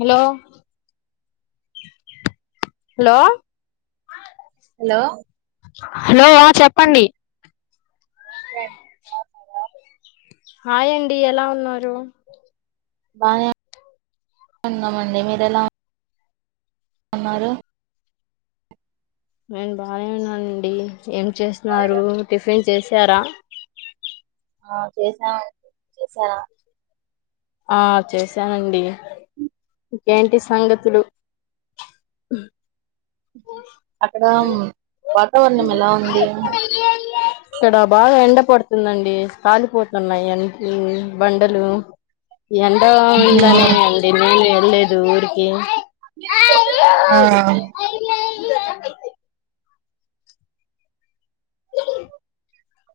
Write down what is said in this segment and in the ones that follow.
Hello hello hello hello చెప్పండి నమస్తే [unintelligible] హాయండి ఎలా ఉన్నారు బానే ఉన్నమండి మీరు ఎలా ఉన్నారు నేను బానే ఉన్నానండి ఏం చేస్తున్నారు టిఫిన్ చేశారా ఆ చేసాను చేసారా ఆ చేశానండి [unintelligible] ఇంకేంటి సంగతులు అక్కడ వాతావరణం ఎలా ఉంది ఇక్కడ బాగా ఎండ పడుతుందండి తాలిపోతున్నాయి అ బండలు ఎండ ఉహు. ఇలానే ఉంది నినే లేదు ఊరికి ఏమో అయ్ అయ్యో ఆ అయ్యయ్యో [unintelligible]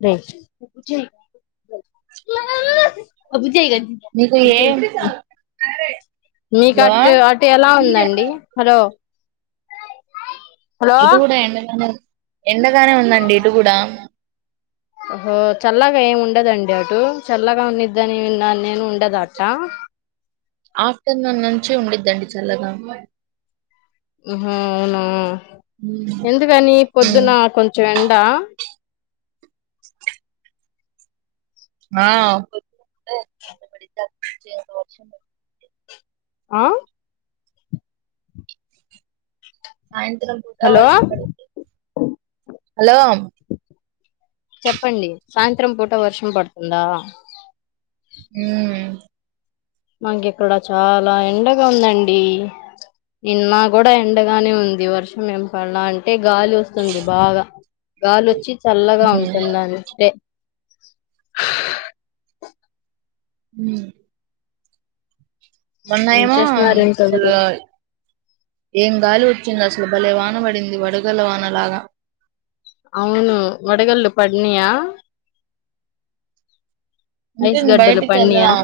పెంచ్ చెయ్ మామ మీకు ఏ మీకు హలో అటు అటు ఎలా ఉందండి హలో హలో ఇటు గూడా ఎండగానే ఉంది ఎండగానే ఉందండి ఇటు కూడా హో చల్లగా ఏమి ఉండదండి అటు చల్లగా ఉండిద్దని నేను ఉండదట ఆఫ్టర్నూన్ నుంచి ఉండిది దండి చల్లగా ఉహు అవునా ఉమ్. ఎందుకని ఉమ్. పొద్దున కొంచెం ఎండ డా [inaudible] ఆ సాయంత్రం పూట హలో వర్షం పడుద్ది హలో చెప్పండి సాయంత్రం పూట వర్షం పడుతుందా ఊ మాకి ఇక్కడ చాలా ఎండగా ఉందండి నిన్న కూడా ఎండగానే ఉంది వర్షం ఏం పడలా అంటే గాలి వస్తుంది బాగా గాలి వచ్చి చల్లగా ఉమ్. ఉంటుందంటే ఉ మొన్న ఏం ఏమో చేస్తున్నారు ఇంకా అసలు మీరు ఏం గాలి వచ్చింది అసలు భలే వాన పడింది వడగల్ల వానలాగా అవును వడగళ్ళు పడినియా అంటే ఐస్ నేను గడ్డలు బయటికి పడినయా వెళ్ళాం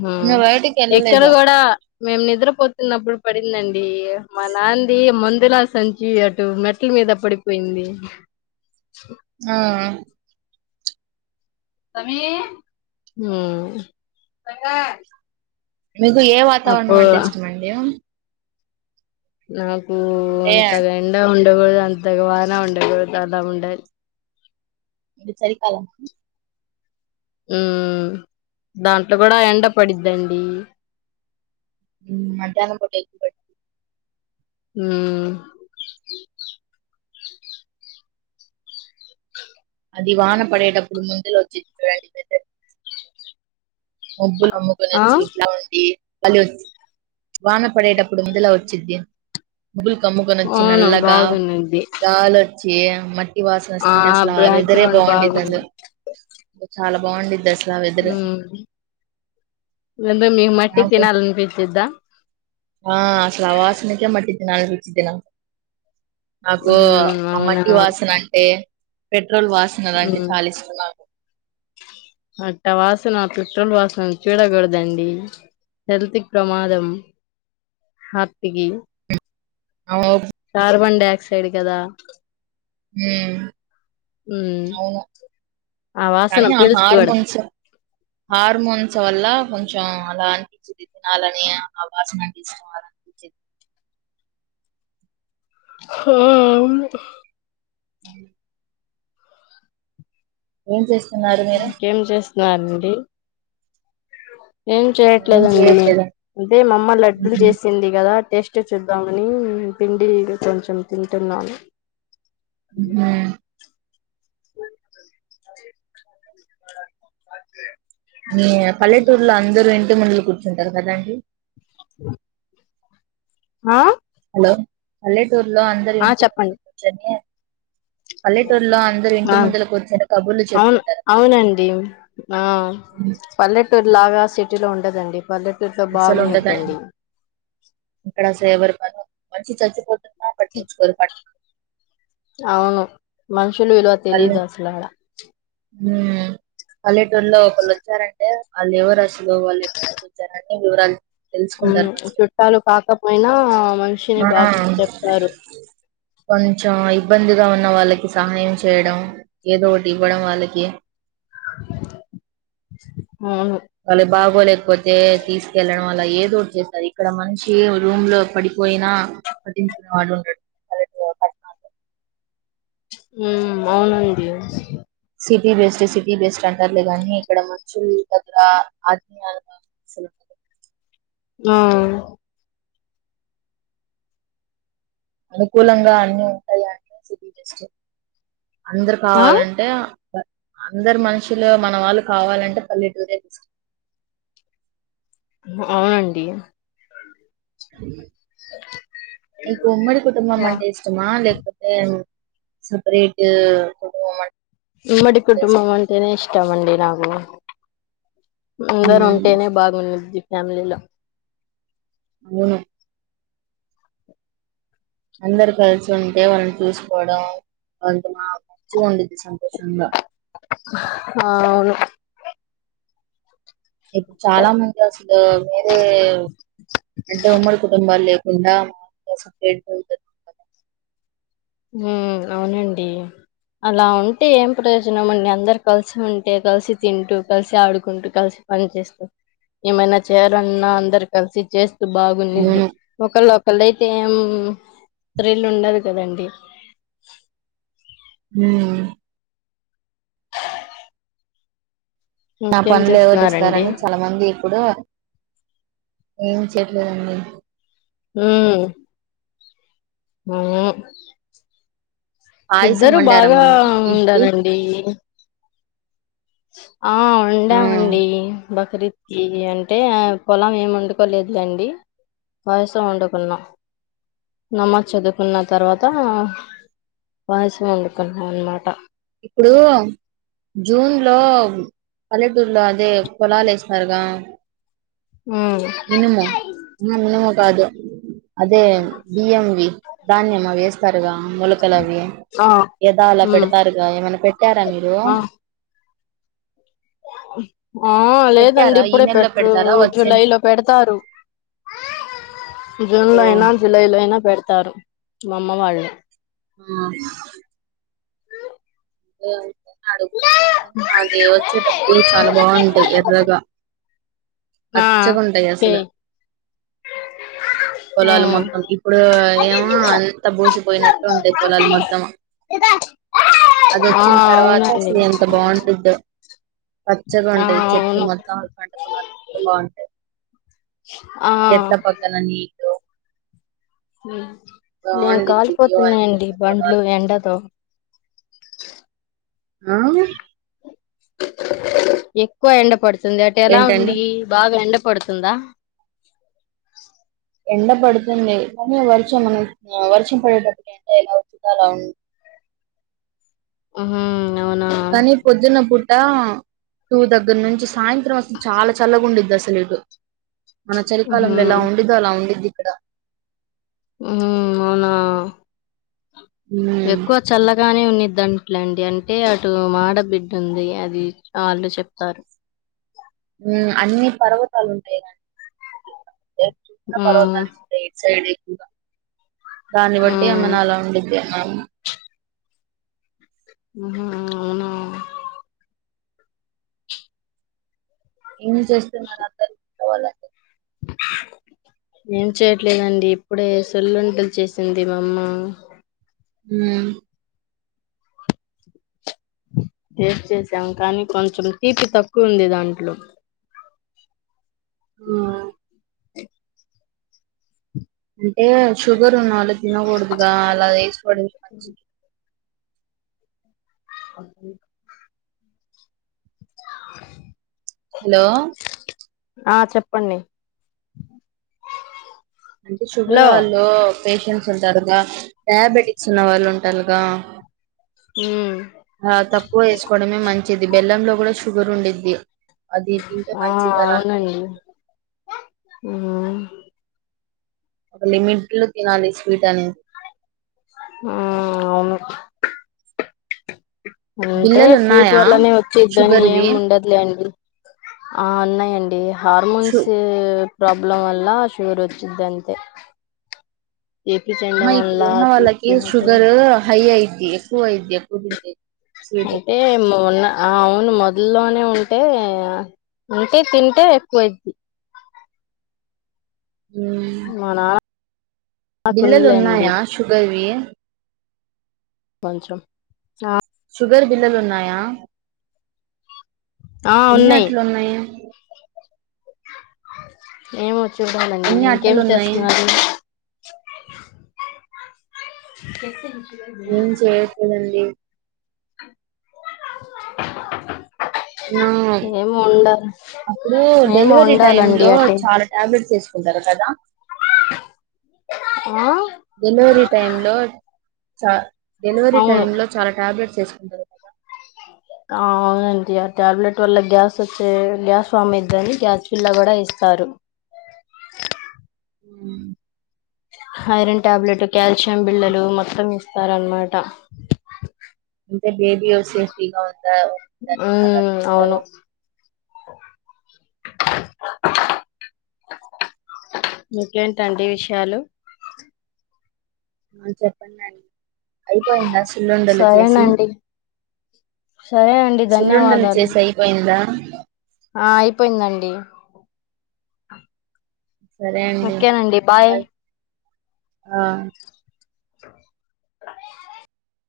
హు నిన్న బయటికి ఎక్కడ వెళ్ళలేదు కూడా మేము నిద్రపోతున్నప్పుడు పడిందండి మా నాన్నది మందులా సంచి అటు మెట్ల మీద పడిపోయింది ఆ రమి హ్యూ గంగా మీకు ఏ వాతావరణం అంటే ఇష్టమండి నా ఊ అంటే అంతగెండా ఉంటే ఉండ అంతగా వాన ఉండదు [unintelligible] ఇది చలి కాలం ఉ దాంట్లో కూడా ఎండ పడిద్దండి మధ్యానం పూట ఎగ్ పేడ్ హ్మ్ అది వన పడేటపుడు మందులా వచ్చిద్ది చూడు అండి వె ముగ్గులు అమ్ముకుని ఆ వచ్చి ఇట్లా ఉండి వాన పడేటప్పుడు మీదిలా వచ్చింద్ది ముగులు కమ్ముకొని వచ్చి అవును నల్గా బాగున్నది కాల చి మా ఈవాసన వస్తుంటే అసలు ఆ వెదరే బ్యాక్గ్రౌండ్ బాగుండిద్ది బాగుంది అసలు చాలా బాగుండిద్ది అసలు ఆ వెదర్ హ్మ్ ఇందు [unintelligible] మీ మట్టి నాకు తినలి అనిపించిదా ఆ అసలు ఆవాసనకే మట్ తినాలి అనిపించిద్ది నాకు నాకు ఉహు అ అవునా మట్టి వాసన అంటే పెట్ పెట్రోల్ వాసన అలాంటే ఉమ్ చాలా ఇష్ట నాకు నా పెట్రోల్ వాసన చూడకూడదండి హెల్త్ కి ప్రమాదం హార్ట్కి అవు చార్ బండే సైడ్ కదా హ్మ్ హ్మ్ అవును ఆ వాసన కానీ ఆ పీల్చకూడదు హార్మోన్స్ హార్మోన్స్ వల్ల కొంచెం అలా అనిపించేది తినాలని ఆ వాసన అందిష్టం అలా అనిపించిది ఆ అ ఏం చేస్ ఇంకేం చెస్ నాండి ఏం ఏం చేయట్లేదండి చేయట్లేదా అంటే మా అమ్మ లడ్డలు మ్హూ చేసింది కదా టేస్ట్ చూద్దామని పిండి కొంచెం తింటున్నాను హ్మ్ హు అే ని పల్లెటూర్ లో అందరు పటి మండలు కూర్చుంటారు కదాండి ఆ హలో హలో మత్తూరు లో అందరు ఆ ఇంటిూ మంది చెప్పండి కూర్చొని పల్లెటూరులో అందరుూ ఇంటి ఆ ముందుల కూర్చుని కబుర్లు అవును చెరుపుకుంటారు అవునండి ఆ పల్లెటూరు లాగా సిటీలో ఉండదండి పలటిట్లో అస్సలు ఉండదండి బాగునిద్దండి ఇక్కడ ఎవరి వంచి చచ్చిపో పట్టించుకో ప అవును మ షులు విలువా తెలిదు అసలుాల హ్మ్ పల రలో ఒకళ్ళు వచ్చారంటే అ లేవర హలో వాళ్లు చేశారా తెరా హ్మ్ చుట్టాలు కాకపోయినా మనిషిని ఆ బాగా చెప్తారు కొంచెం ఇబ్బందిగా ఉన్న వాళ్ళకి సహాయం చేయడం ఏదో ఒకటి ఇవ్వడం వాళ్ళకి అవును. వళ బాగుోలే లేకపోతే తీసుకెళ్ళడం వల్ ఏదోటి చేస్తారు ఇక్కడ మనిషి రూమ్ లో పడిపోయినా పట్టించుకునే వాడుు ఉంటడు అ పట్టనా ఉమ్ అవునంది సిటీ బెస్డ్ సిటీ బెస్ట్ అంటారులేగాని ఇక్కడ మంచులు దగ్గర ఆజరీయలు ఆ అనుకూలంగా అన్ని ఉంటాయి అంటే సిబీస్ అందరు ఆ! కావాలంటే అందరు మనుషులు మన వాళ్ళు కావాలంటే పల్లెటూరు బెస్ట్ అవునండి హ నకు ఉమ్మడి కుటుంబం అంటే ఇష్టమా లేకపోతే సపరేట్మంట కుటుంబం ఉమ్మడి కుటుబం ఇష్టమా అంతేనే ఇష్ ఇష్టమండి నాకు అందరు ఉమ్, ఉంటేనే బాగుండది ఫ్యామలీలో అవును అందరు కలిసి ఉంటే వాళ్ళని చూసుకోవడం వాంత మంచిగా ఉండద్ది సంతోషంగా ఆ అవును ఇప్పుడు చాలా మంది అసలు వేరే అంటే ఉమ్మడి కుటుంబాలు లేక గుండా [unintelligible] హ్మ్ అవునండి అలా ఉంటే ఏం ప్రయోజనం అండి అందరు కలిసి ఉంటే కలిసి తింటూ కలిసి ఆడుకుంటూ కలిసి పని చేస్తూ ఏమైనా చేయాలన్నా అందరు కలిసి చేస్త్, బాగున్నిద్ది అవును ఒకళ అళ అయితేం త్రిల్ ఉండదు కదండి హ్మ్ నా ఇంకేం పనులు ఏవోటి చేస్తున్నారండి ఇస్తారని చాలా మంది ఇప్పుడు ఏం చేయట్లేదండి హ్మ్ పాయసం ఇద్దరు వండారా బాగా మొన్న ఈద్ కి ఉండారండి ప్చ్ ఆ ఆ ఉండామండి బక్రీద్ కీ అంటే పొలం ఏం వండుకోలేదులేండి పాయసం వండుకున్నాం నమాజ్ చదువుకున్న తర్వాత పాయసం వండుకున్నాం అనమాట. ఇప్పుడు జూన్ లో పల్లెటూరులో అదే పొలాలు ఏస్తారుగా ఉమ్ ఇనిమో ఆ ఇనుమో కాదు అదే బియ్యం వి ధాన్యం అవేస్ తరగా మొలకలు అవి ఆ ఎదా అలా ఉమ్ పెడతారుగా ఏమన్నా పెట్టారా మీరు ఆ ఆ లేదండి పెట్టారా ఈ ఇప్పుడే నెలలో పెట్రూ పెడతారా వచ్చే జులై లో పెడ తరు జూన్ ఓ లో అయినా జులై లో అయ్ న పెడుతారు మా అమ్మ వాళ్ళు ఆ ఓ అడుగుంట కానీ అది వచ్చేడబ్బుడు చాలా బాగుంటయ్ ఎర్రగా ఆ పచ్చకుంటాయి ఏ అసలు ఆ పొలాలు మొత్తం ఇప్పుడు ఏమో అంత బోసి, పోయినట్ ఉంటయ్ పొలాలు మొత్తం ఆ అదొచ్చిన తర్వాత అవునండి అసలు ఎంత బాగుండిద్దో ఆ పచ్చగుంటాయ్ చెట్లు అవును మొత్తం ఆ కడుకు ల బాగుంటాయి ఆ ఎట్ల పక్కనని హ్మ్ నేమ్ బాగుండిద్ది వ్యూ అనేది కాలిపోతున్నాయండి పొలాలు బండ్లు ఎండతో ఆ ఎక్కువ ఎండ పడుతు సంద అట ఎలా ఉంది ఏంటండి బాగా ఎండ పడుతుందా ఎండ పడుతుంది కానీ వర్షం వర్షం పడేటప్పటిక ఎంట ఎలా వచ్చుందో అలా ఉ ఆహా కానీ పొద్దున్న పుర్తి అ టూ దగ్గర నుంచి సాయంత్రం అసలు చాలా చల్లగుండిద్ది అసలు ఇటు మన ఉహూ చలికాలంలో ఎలా ఉండిద్ది అలా ఉండిద్ది ఇక్కడ మ్మ్ అవునా ఉమ్ ఎక్కువ చల్లగానే ఉంది ఇంట్లండి అంటే అటు మాడ బిడ్డ ఉంది అది వాళ్ళే చెప్తారు మ్మ్ అన్ని పర్వతాలు ఉంటాయి కానీ దూసరా ఉమ్ పర్వతనిడ్ సైడ్ ఎక్కువగా దాన్ని బట్టి ఉమ్ ఏమైనా అలా ఉండిద్దెమో హ్మ్ అవునవును ఏమి చేస్తున్నారు అందరు ఇంట్లోవాళ్ళండి కావ్ ఏం చేయట్లేదండి ఇప్పుడే సెలుంట్లు చేసింది మా అమ్మ మ్మ్ టేస్ట్ చేసాం కానీ కొంచెం తీపి తక్కువవుంది దాంట్లో ఆ ఆ క్... క్ అంటే షుగారున్నల్లోకి తినకూడదుగా అలా వేసిపడేసింది మంచిది అగ్ గొ చ.. హు.. గ్ హలో ఆ చెప్పండి అంటే హలో షుగరోళ్లు పేషెంట్స్ ఉంటారుగా డయాబెటిక్స్ ఉన్న వాళ్ళుంటారుగా ఉమ్ ఆ తక్కువ వేసుకోవడమే మంచిది బెల్లంలో కూడ షుగర్ఉండిద్ది ఆ అవునండి మ్మ్ ఒక లిమిట్లో తినాలి స్వీట్ అనేది మ్మ్ అవును అంటే బిళ్ళలు స్వీట్ ఉన్నాయా వల్లనే వచ్చిద్దని షుగర్వి ఏముండదులే అండి ఆ ఉన్నాయండి షు హార్మోన్స్ ప్రాబ్లం వల్ల షుగర్ వచ్చిద్దంతే అమ్మ ఇప్పుడు ఉన్నవాళ్ళకి షుగర్ హై అయి ఏ ఎక్కువైద్ది అంటే మొన్న ఆ అవును మొ ఇల్లోనే ఉంటే ఉంటే తింటే ఎక్కువైద్ది మా నానా బిళ్ళలున్నాయా షుగర్వి హ్మ్ కొంచం ఆ షుగర్ బిళ్ళలు ఉన్నాయా ఆ ఎన్ని ఉన్నాయి ఆట్లున్నాయ్ ఏమో చూడాలండి ఎన్ని ఇంకేం అట్టలు ఉన్నాయి చేస్తున్నారు చెప్పు.. న్.. ఏం చేయట్లేదండి మన ఏమో ఉండాలి అప్పుడు ఏమో డెలివరీ టైమ్ ఉండాలండి లో అటే చాలా టాబ్లెట్స్ వేసు కుంటరు కదా ఆ డెలివరి టైం లో స డెలివరీ టైం అవును లో చాలా టాబ్లెట్ వేసు ంటరు కదా ఆ అవునండి ఆ టాబ్లెట్ వల్ల గ్యాస్ వచ్చే గ్యాస్ ఫామ్ అయిద్దని గ్యాస్ ఫిల్లా కూడా ఇస్తారు హ్మ్ ఐరన్ ట్యాబ్లెట్ కాల్షియం బిళ్లలు మొత్తం ఇస్త స్తార అనమాట అంతే బేబీ సేఫ్టీగా ఉ హ్మ్ అవును ఇంకేంటండి విషయాలు అ చెప్పండి అండి అయిపోయిందస చిల్లుండలు చేసి సరేనండి సరే అండి సుల్లుండలు ధన్యవాదాలు చేసి అయిపోయిందా ఆ అయిపోయిందండి సరే అండి ఓకేనండి బాయ్ ఆ